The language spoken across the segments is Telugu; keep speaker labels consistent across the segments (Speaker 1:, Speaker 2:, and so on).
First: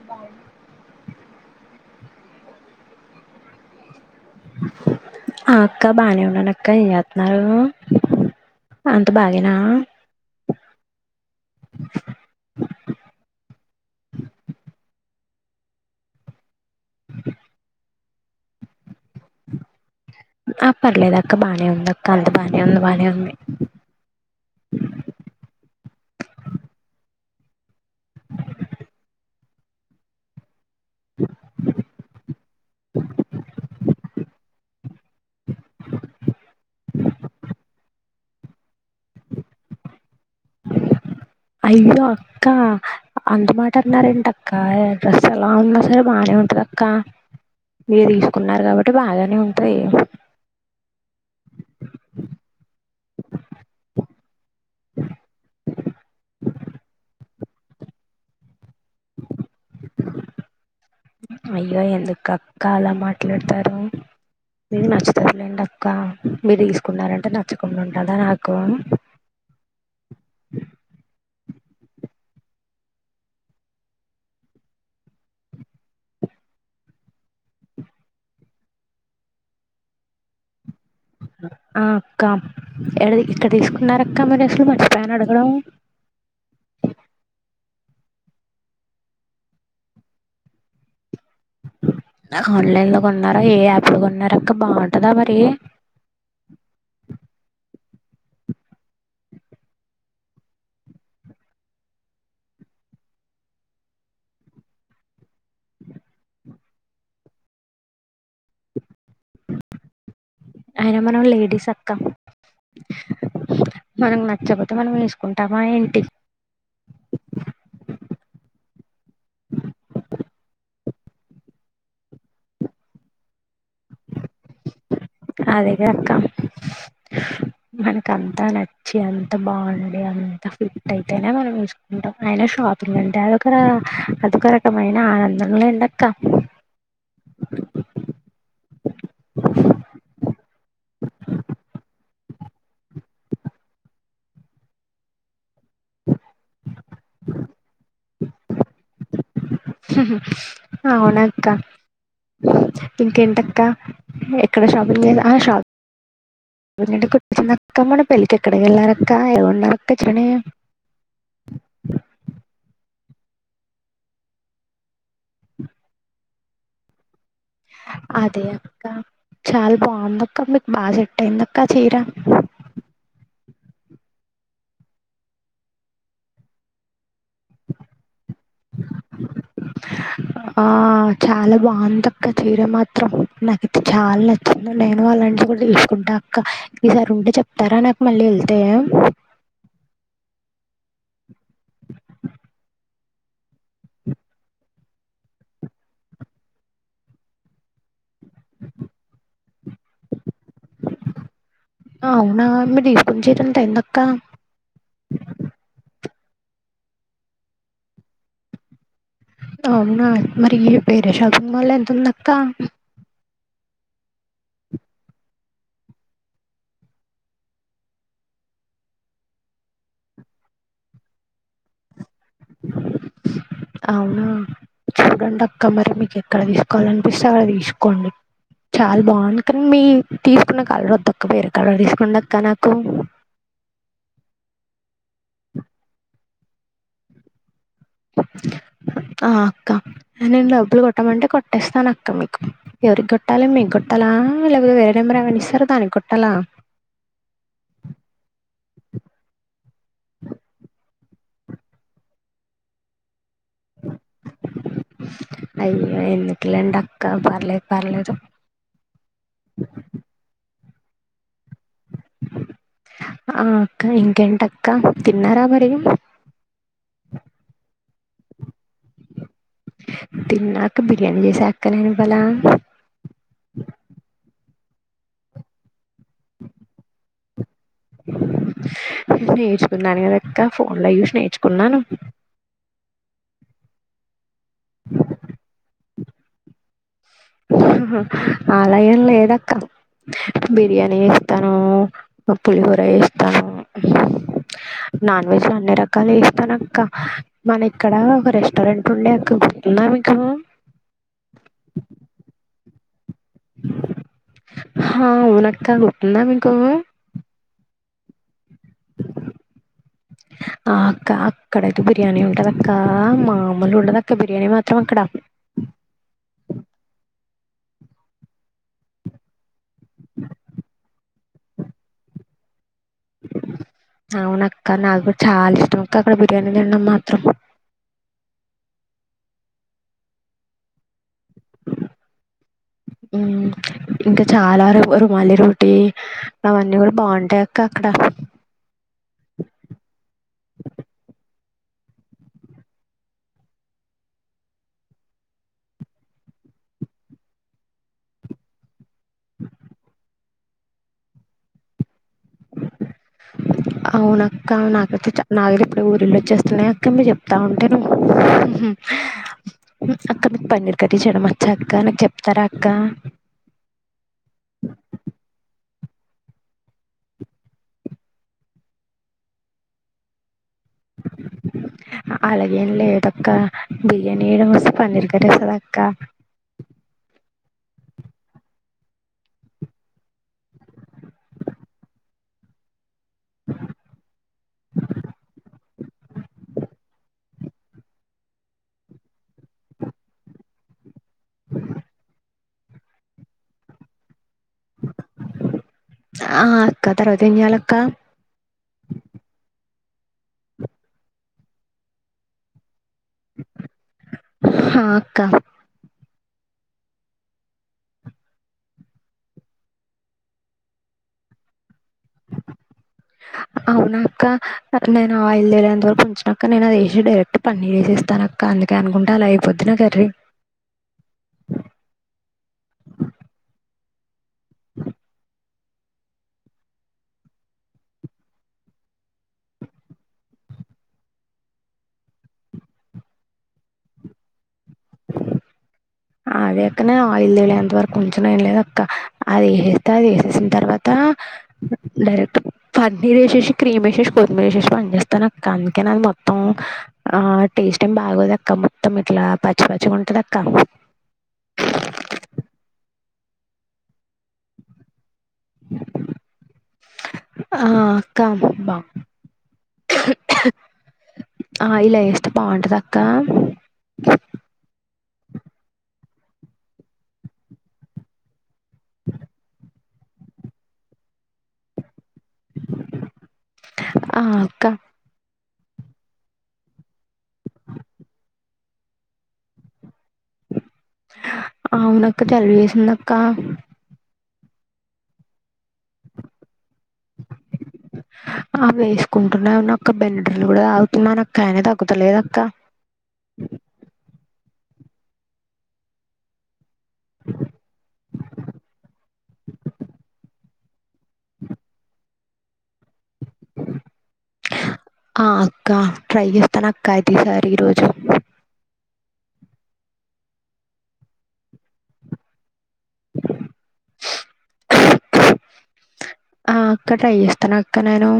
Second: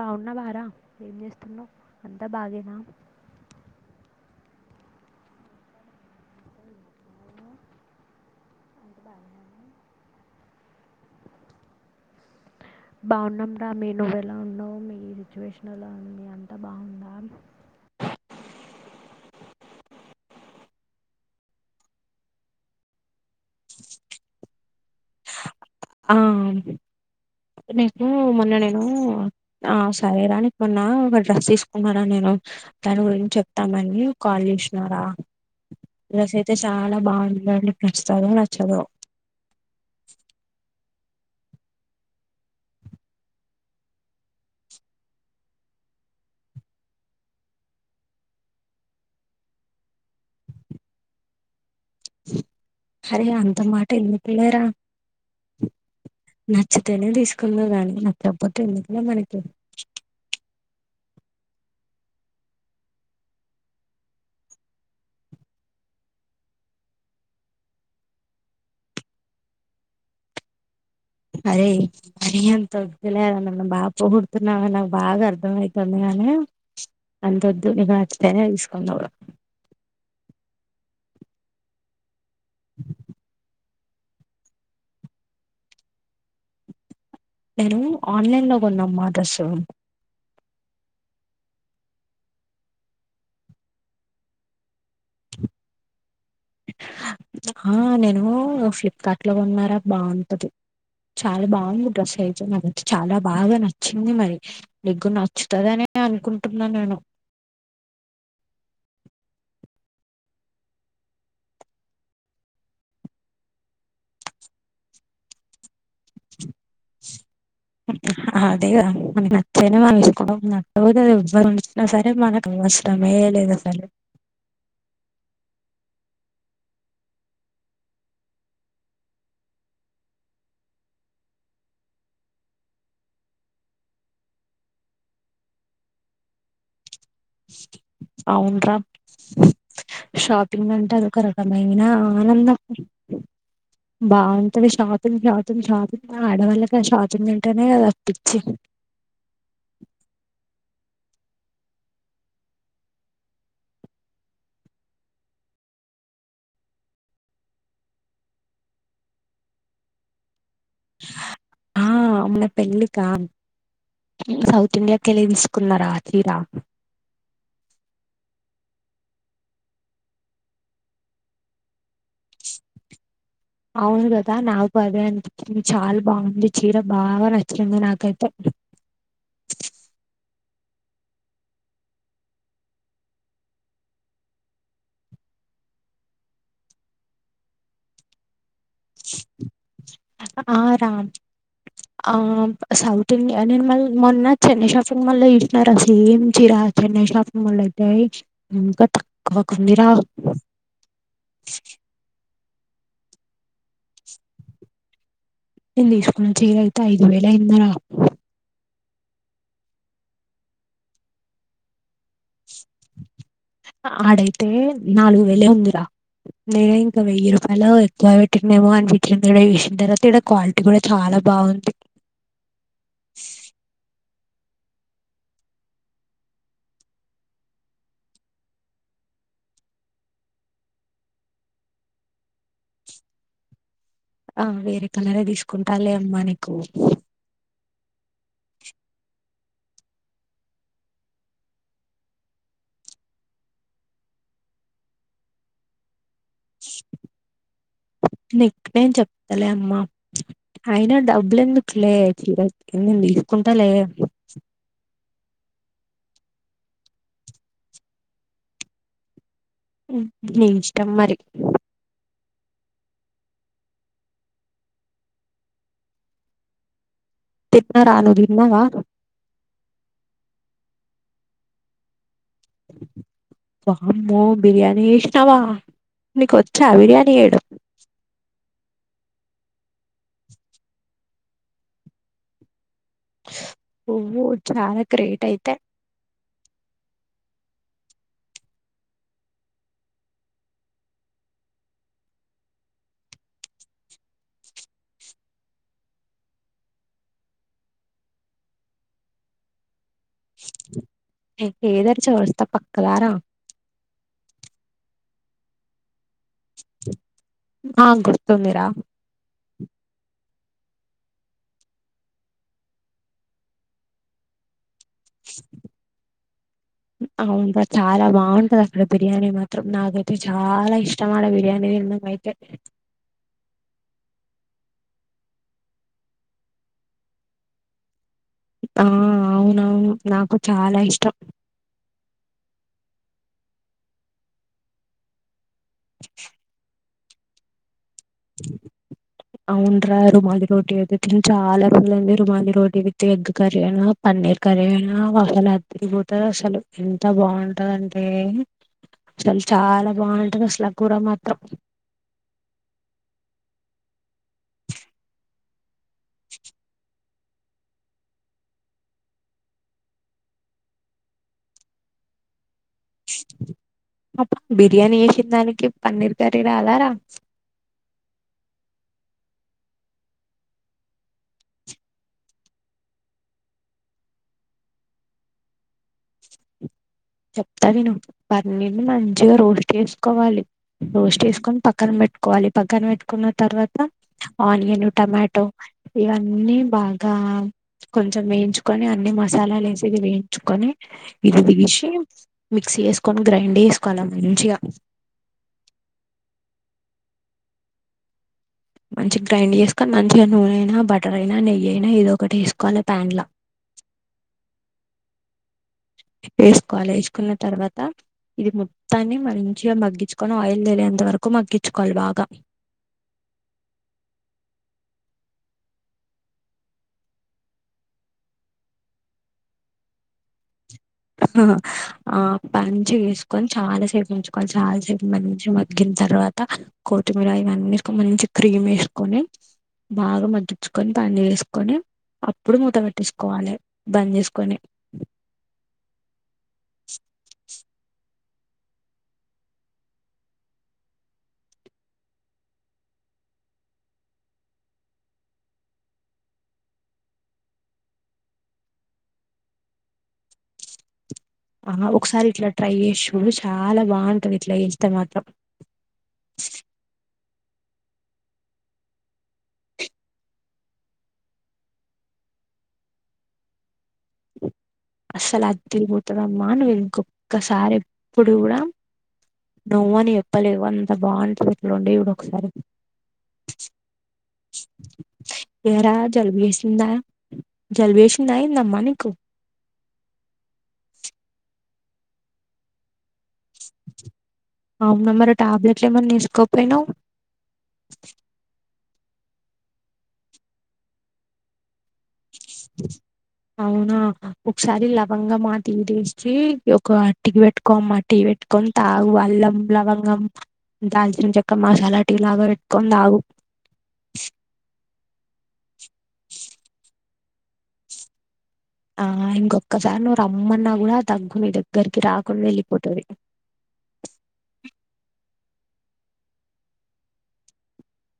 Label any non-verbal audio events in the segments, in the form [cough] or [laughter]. Speaker 1: బాగున్నావరా ఏం చేస్తున్నావు అంతా బాగేనా
Speaker 2: ఆ అక్క బాగానే ఉన్నాను అక్క ఏం చేస్తున్నారు అంత బాగేనా
Speaker 1: బాగున్నాం రా మీ నువ్వెలా ఉన్నావు మీ సిచ్యువేషన్లా అంతా బాగు
Speaker 2: [inaudible] ఆ పర్లేదు అక్క బానే ఉంది అక్క అంత బాగానే ఉంది బానే ఉంది
Speaker 1: ఆ నేను మొన్న నేను ఆ సరే రాని మొన్న ఒక డ్రెస్ తీసుకున్నారా నేను దాని గురించి చెప్తామని కాల్ చేసినారా డ్రెస్ అయితే చాలా బాగుంది నచ్చుతాయో నచ్చవో
Speaker 2: అయ్యో అక్క అంత మాట అన్నారేంట అక్క డ్రెస్ ఎలా ఉన్నా సరే బాగానే ఉంటది అక్క మీరు తీసుకున్నారు కాబట్టి బాగానే ఉంటయి
Speaker 1: అరే అంత మాట ఎందుకు లేరా నచ్చితేనే తీసుకుందు కాని నచ్చకపోతే ఎందుకు ఎల మనకి [inaudible]
Speaker 2: అయ్యో ఎందుకు అక్క అలా మాట్లాడతారు మీరు నచ్చుతారులేండి అక్క మీరు తీసుకున్నారంటే నచ్చకుండా ఉంటాద నాకు
Speaker 1: అరే మరి అంతద్దులేర నన్ను బాగ పొగుడుతున్నావని నాకు బాగా అర్థం అవుతుంది గానీ అంతొద్దు నీకు నచ్చితేనే తీసుకుందువు
Speaker 2: ఆ ఎడ [unintelligible] ఇక్కడ తీసుకు నరకమరిసులు [inaudible] మర్చిపోయాను ఆడగడం
Speaker 1: నేను ఆన్లైన్ లో కొన్నాను ఆ డ్రస్సు
Speaker 2: ఆన్లైన్ లో కొన్నారా ఏ యాప్ లొ కొన్నారక్క బాగుంటందా మరి
Speaker 1: ఆ నేను ఫ్లిప్కార్ట్ లో కోన్నారా బాగుంటది చాలా బాగుంది డ్రెస్ అయితే నాకైతే చాలా బాగా నచ్చింది మరి నీకు నచ్చుతుదని అనుకుంటున్నా నేను
Speaker 2: అయిన మనం లేడీస్ అక్క మనకు నచ్చకపోతే మనం వేసుకుంటామా ఏంటి
Speaker 1: అదే కదా మనకు నచ్చితేనే మనకో నట్టపోదు ఎవ్వరుఏమన్నా సరే మనకు అవసరమే లేదు సరే
Speaker 2: అదేగా అక్క మనకంతా నచ్చి అంత బాగుంది అంత ఫిట్ అయితేనే మనం వేసుకుంటాం అయిన షాపింగ్ అంటే అదొక అదొక రకమైన ఆనందం లేండ అక్క
Speaker 1: అవునురా షాక్ షాపింగ్ అంటే అదొ ఒక రకమైన ఆనందం బాగుంటది షాపింగ్ షాపింగ్ షాపింగ్ ఆడవాళ్లకి షాపింగ్ అంటేనే అది ఓ పిచ్చి
Speaker 2: హ్ హ్ అవునక్క ఇంకేంటక్క ఎక్కడ షాపింగ్ షా అంటే గుర్తొచ్చింది మొన్న పెళ్ళికి ఎక్కడికి వెళ్ళారక్క ఏ ఊళ్ళో అక్క
Speaker 1: ఆ మొన్న పెళ్ళిక సౌత్ ఇండియాకి వెళ్ళి తీసుకున్నారా చీరా
Speaker 2: అదే అక్క చాలా బాగుందక్క మీకు బాగా సేట్ అయిందక్క చీర
Speaker 1: అవును కదా నాకు అదే అనిపించింది చాలా బాగుంది చీర బాగా నచ్చింది నాకైతే
Speaker 2: ఆ చాలా బాగుంది అక్క చీర మాత్రం నాకైతే చాలా నచ్చింది నేను అలాంటివి కూడా తీసుకుంటా అక్క ఈసారి ఉంటే చెప్తారా నాకు మళ్ళీ వెళ్తే
Speaker 1: హా రా ఆ సౌత్ ఇండియా నేను మల్ [unintelligible] మొన్న చెన్నై షాపింగ్ మాల్ లో చూసినారా సేమ్ చీర చెన్నై షాపింగ్ మాల్లొ అయితే ఎంత తక్కువ కి ఉందిరా
Speaker 2: అవునా మీరు తీసుకున్న చీర ఎంతయింది అక్క
Speaker 1: నేను తీసుకున్న చీర అయితే ఐదు వేల అయిందిర
Speaker 2: అవునా మరి వేరే షాపింగ్ మాల్ ఎంత ఉంది అక్కా
Speaker 1: ఆడైతే నాలుగు వేలే ఉందిరా నేను ఇంకా వెయ్యి రూపాయలు ఎక్కువ పెట్టినేమో అనిపించింది ఇక్కడ చేసిన తర్వాత ఇక్కడ క్వాలిటీ కూడా చాలా బాగుంది
Speaker 2: అవునా చూడండి అక్క మరి మీకు ఎక్కడ తీసుకోవాల అనిపిస్తే అక్కడ తీసుకోండి చాలా బాగుంది కానీ మీ తీసుకున్న కలర్ వద్దక్క వేరే కలర్ తీసుకొండి అక్క నాకు
Speaker 1: ఆ వేరే కలరే తీసుకుంటాలె అమ్మా నీకు
Speaker 2: ఆ అక్క నేను డబ్బులు కొట్టమంటే కొట్టేస్తానక్క మీకు ఎవరికి కొట్టాలి మీకు కొట్టాలా లేకపోతే వేరే నెంబరు ఏమనా ఇస్తార దానికి కొట్టాలా
Speaker 1: నిక్ నేన్ చెప్తలే అమ్మా అయినా డబ్బులు ఎందుకులే చీరందండి కుంటలే
Speaker 2: ఎందుకులెండక్క పర్లేదు పర్లేదు
Speaker 1: నీ ఇష్టం మరి
Speaker 2: ఆ అక్క ఇంకేంటక్క తిన్నారా మరి
Speaker 1: తిన్నారా నువ్ తిన్నవా
Speaker 2: తిన్నాక బిర్యానీ చేసా అక్క నేను ఇవాళ
Speaker 1: వామ్మో బిర్యానీ చేసినావా నీకొచ్చా బిర్యానీ చేయడం
Speaker 2: నేర్చుకున్నాను కదక్క ఫోన్ లో చుసి నేర్చుకున్నాను
Speaker 1: నువ్వు చాలా గ్రేట్ అయితే
Speaker 2: మ్మ్ ఆలగేం లేదక్క బిర్యానీ వేస్తాను పులిహోరా వేస్తాను నాన్ వెజ్లు అన్ని రకాలు వేస్తాను అక్క మన ఇక్కడ ఒక రెస్టారెంట్ ఉండే అక్కంటుంద
Speaker 1: ఏ ఏదరీ చోర్ త పక్కదార
Speaker 2: హా ఊనక్క ఉందా మీకు
Speaker 1: ఆ గుర్తుందిరా
Speaker 2: ఆ అక్క అక్కడైతే బిర్యానీ ఉంటదక్క మామూలు ఉండదు అక్క బిర్యానీ మాత్ త్రమక్కడ
Speaker 1: అవును రా చాలా బాగుంటది అక్కడ బిర్యానీ మాత్రం నాకైతే చాలా ఇష్టం ఆడ బిర్యానీ తినడం అయితే
Speaker 2: అవునక్క నాకు కూడా చాలా ఇష్టం అక్క అక్కడ బిర్యానీ తినడం మాత్రం
Speaker 1: ఆ అవునవు నాకు చాలా ఇష్టం
Speaker 2: మ్మ్ ఇంకా చాలా ర రుమాలి రో టీ అవన్నీ కూడ బాగుంటాయక్క అక్కడ
Speaker 1: అవునురా రుమాలి రోటీ అయితే తిని చాలా రోజులయింది rumali roti with egg curry అయినా పన్నీర్ కర్రీ అయినా అసలు అదిరిపోతంది అసలు ఎంత బాగుంటదంటే అసలు చాలా బాగుంటది అసలు కూడా మాత్రం
Speaker 2: అవునక్క నాకైతే చా నాకైతే ఇప్పుడు ఊరిల్లోచుస్తున్నాయి అక్క మీరెప్ చెప్తా ఉంటే నువ్ అక్క నకు పన్నీర్ కర్రీ చేయడం వచ్చా అక్క నాకు చెప్తారా అక్క
Speaker 1: అప్ బిర్యానీ చేసిన దానికి పన్నీర్ కర్రీ రాదరా
Speaker 2: అలాగేం లేదక్క బిర్యానీ చేయడం వస్తే పన్నీర్ కర్రీ వస్తదక్క
Speaker 1: చెప్తా విను పన్నీర్ ని మంచిగా రోస్ట్ చేసుకోవాలి రోస్ట్ చేసుకొని పక్కన పెట్టుకోవాలి పక్కన పెట్టుకున్న తర్వాత ఆనియన్ టమాటో ఇవన్నీ బాగా కొంచెం వేయించుకొని అన్ని మ మసాలాలు వేసేది వేయించుకొని అ ఇదదిగీషి మిక్సీ చేసుకొని గ్రైండ్ చేేసుకోవాలం
Speaker 2: ఆ అక్క తర్వవాత ఏం చేయాలి అక్క
Speaker 1: మంచి గా గ్రైండ్ చేసుకని మంచిగా నూనె అయినా బటర్ అయినా నెయ్యి అయినా ఏదో ఒకటి వసుకోవాల ప్యాన్లా
Speaker 2: క్క
Speaker 1: వేసుకోవాలి వేసుకున్న తర్వాత ఇది మొత్తాన్ని మంచిగా మగ్గించుకొని ఆయిల్ తేలేంత వరకు మగ్గిం
Speaker 2: అవునా అక్క రే నేను ఆయిల్ తెేలేంత వరకు ఉంచినాక నేను అది వేసి డైరెక్ట్ పన్నీర్ వేసేస్తాను అక్క అందుకే అనుకుంట అలా అయిపోద్ది నా కర్రీ
Speaker 1: ఆ హా పంచి గా ఏసుకొని చాలా సేపు ఉంచుకోవాలి చాలాసేపు మంచి గా మగ్గిన తర్వాత కొత్తిమీర ఇవన్నీ ఎసుకొని మంచి క్రీమ్ వేసుకొని బాగా మగ్గించుకొని పన్నీర్ వేసుకొని అప్పుడు మూత పెట్టేసుకోవాలి బంద్ చేసుకొని
Speaker 2: అదే అక్క నే ఆయిల్ తేలే అంత వరకు ఉంచను ఏం లేదు అక్క అది వేసేస్తే అది వేసేసిన తర్వాత డైరెక్ట్ పన్నీర్ వేసేసి క్రీమ్ వేసేసి కొత్తిమీర వేసేసి బంద్ చేస్తాను అక్క అందుకే అది మొత్తం ఆ టేస్ట్ ఏం బాగోదు అక్క మొత్తం ఇట్లా పచ్చి పచ్చిగా ఉంటది అక్క
Speaker 1: ఆ ఒకసారి ఇట్లా ట్రై చేస్ చూడు చాలా బాగుంటది ఇట్లా ఏస్తే మాత్రం
Speaker 2: ఆ అక్క మ్ బా ఆ ఇలా ఎస్తే బాగుంటదా అక్క
Speaker 1: అస్సలు అదిరిపోతదమ్మా నువ్వు ఇంకొక్కసారి ఎప్పుడు కూడా
Speaker 2: [unintelligible]
Speaker 1: నువ్వు అని చెప్పలేవు అంత బాగుంటది ఇట్లా వండి ఈడు
Speaker 2: ఆ అక్క
Speaker 1: ఎరా జలుబు చేసిందా జలుబ చేసిందా ఏందమ్మా నీకు
Speaker 2: అవునక్క జలుబు చేేసింది నక్ క్క
Speaker 1: అవునా మరి టాబ్లెట్లు ఏమన్నా వేసుకోపోయినావు
Speaker 2: అవే స్ క్కుంటునే ఉన్న అక్క బెన్నడ్రిలు కూడా తాగుతున్నానక్క అయినా తగ్గుతలేదు అ
Speaker 1: అవునా కసారి లవంగా మాటిటేస్టీ ఒక అట్టికి పెట్టుకో అట్కి పెట్టుకొని తాగు అల్లం లవంగం దాల్చిన చెక్క, మసాలా డ్ టీ లాగా పెట్కొని తాగు
Speaker 2: ఆ అక్క ట్రై చేస్తాను అక్క అయితే ఈ సారి ఈరోోజు
Speaker 1: ఆ ఇంకొక్కసారి నువ్వు రమ్మన్నా కూడా దగ్గు నీ దగ్గరికి రాకుండా వెళ్ళిపోతది
Speaker 2: ఆ అక్క ట్రై చేస్తాను అక్క నేను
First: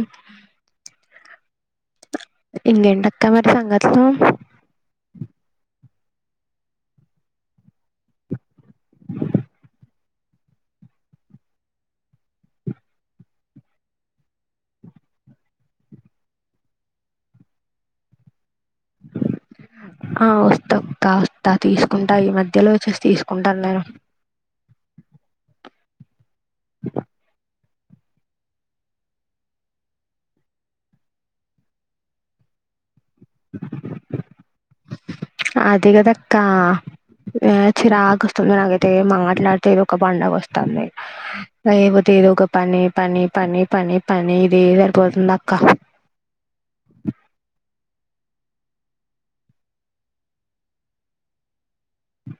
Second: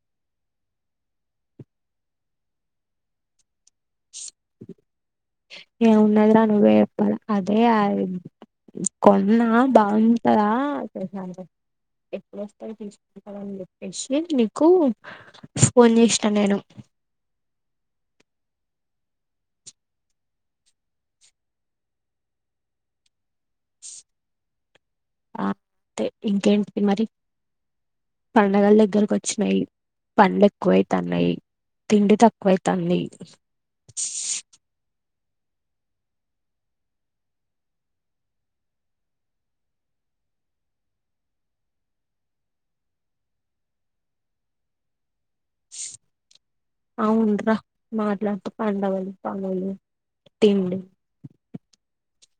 Speaker 2: ఇంగేటి అక్క మరి సంగత్ తు మ్
Speaker 1: ఏం ఉన్నది రా నువ్వే చెప్పాల అదే కొన్నా బాగుంటదా చేసాం ఎప్పుడు వస్తావ్ తీసుకుంటరు అని చెప్పేసిి నీకు ఫోన్ చేసినా నేను
Speaker 2: ఆ వస్తా అక్క వస్తా తీసుకుంటా ఈ మధ్యలో వచ్చేసి తీస్ కుంటన్ నేను
Speaker 1: టే ఇంకేంటి ది మరి పండగలు దగ్గరకు వచ్చినాయి పన్లు ఎక్కువైతాన్నాయి తిండి తక్కువైతాంది [inaudible]
Speaker 2: అది కదే అక్క చిరాకు వస్తుంది నాకైతే మా మాట్లాడితే ఏదో ఒక పండుగ వస్తుంది అపోతే ఏదో ఒక పని పని పని పని పని ఇది సరిపోతుంది అ
Speaker 1: అవునురా మాట్లాడుతూ పండగలు పగలు తిండి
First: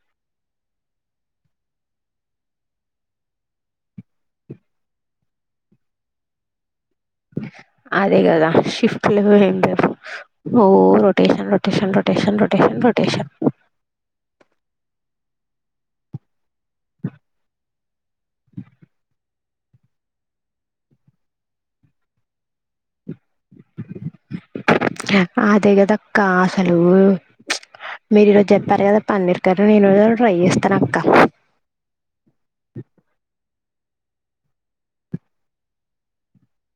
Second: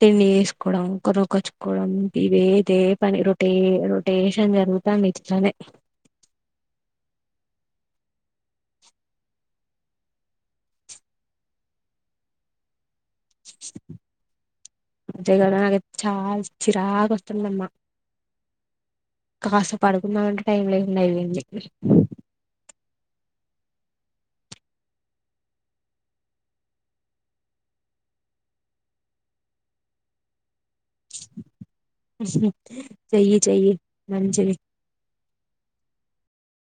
Speaker 1: తిండి వేసుకోవడం కూరగచుకోవడం ఇవే ఇదే పని రొటే రొటేషన్ జరుగుతా ఇట్లోనే
Speaker 2: అదే కదా షిఫ్ట్లు ఏంది ఓ rotation rotation rotation rotation rotation
Speaker 1: [unintelligible] చిరాకు వస్తుందమ్మా కాస్త పడుకున్నామంటే టైం లేకుండా అయ్యింది
Speaker 2: అదే కదక్క అసలు మీరు ఈరోజు చెప్పారు కదా పన్నీర్ కర్రీ నేను కూడా ట్రై చేస్తాను అక్క
Speaker 1: చెయ్యి చెయ్యి మంచిది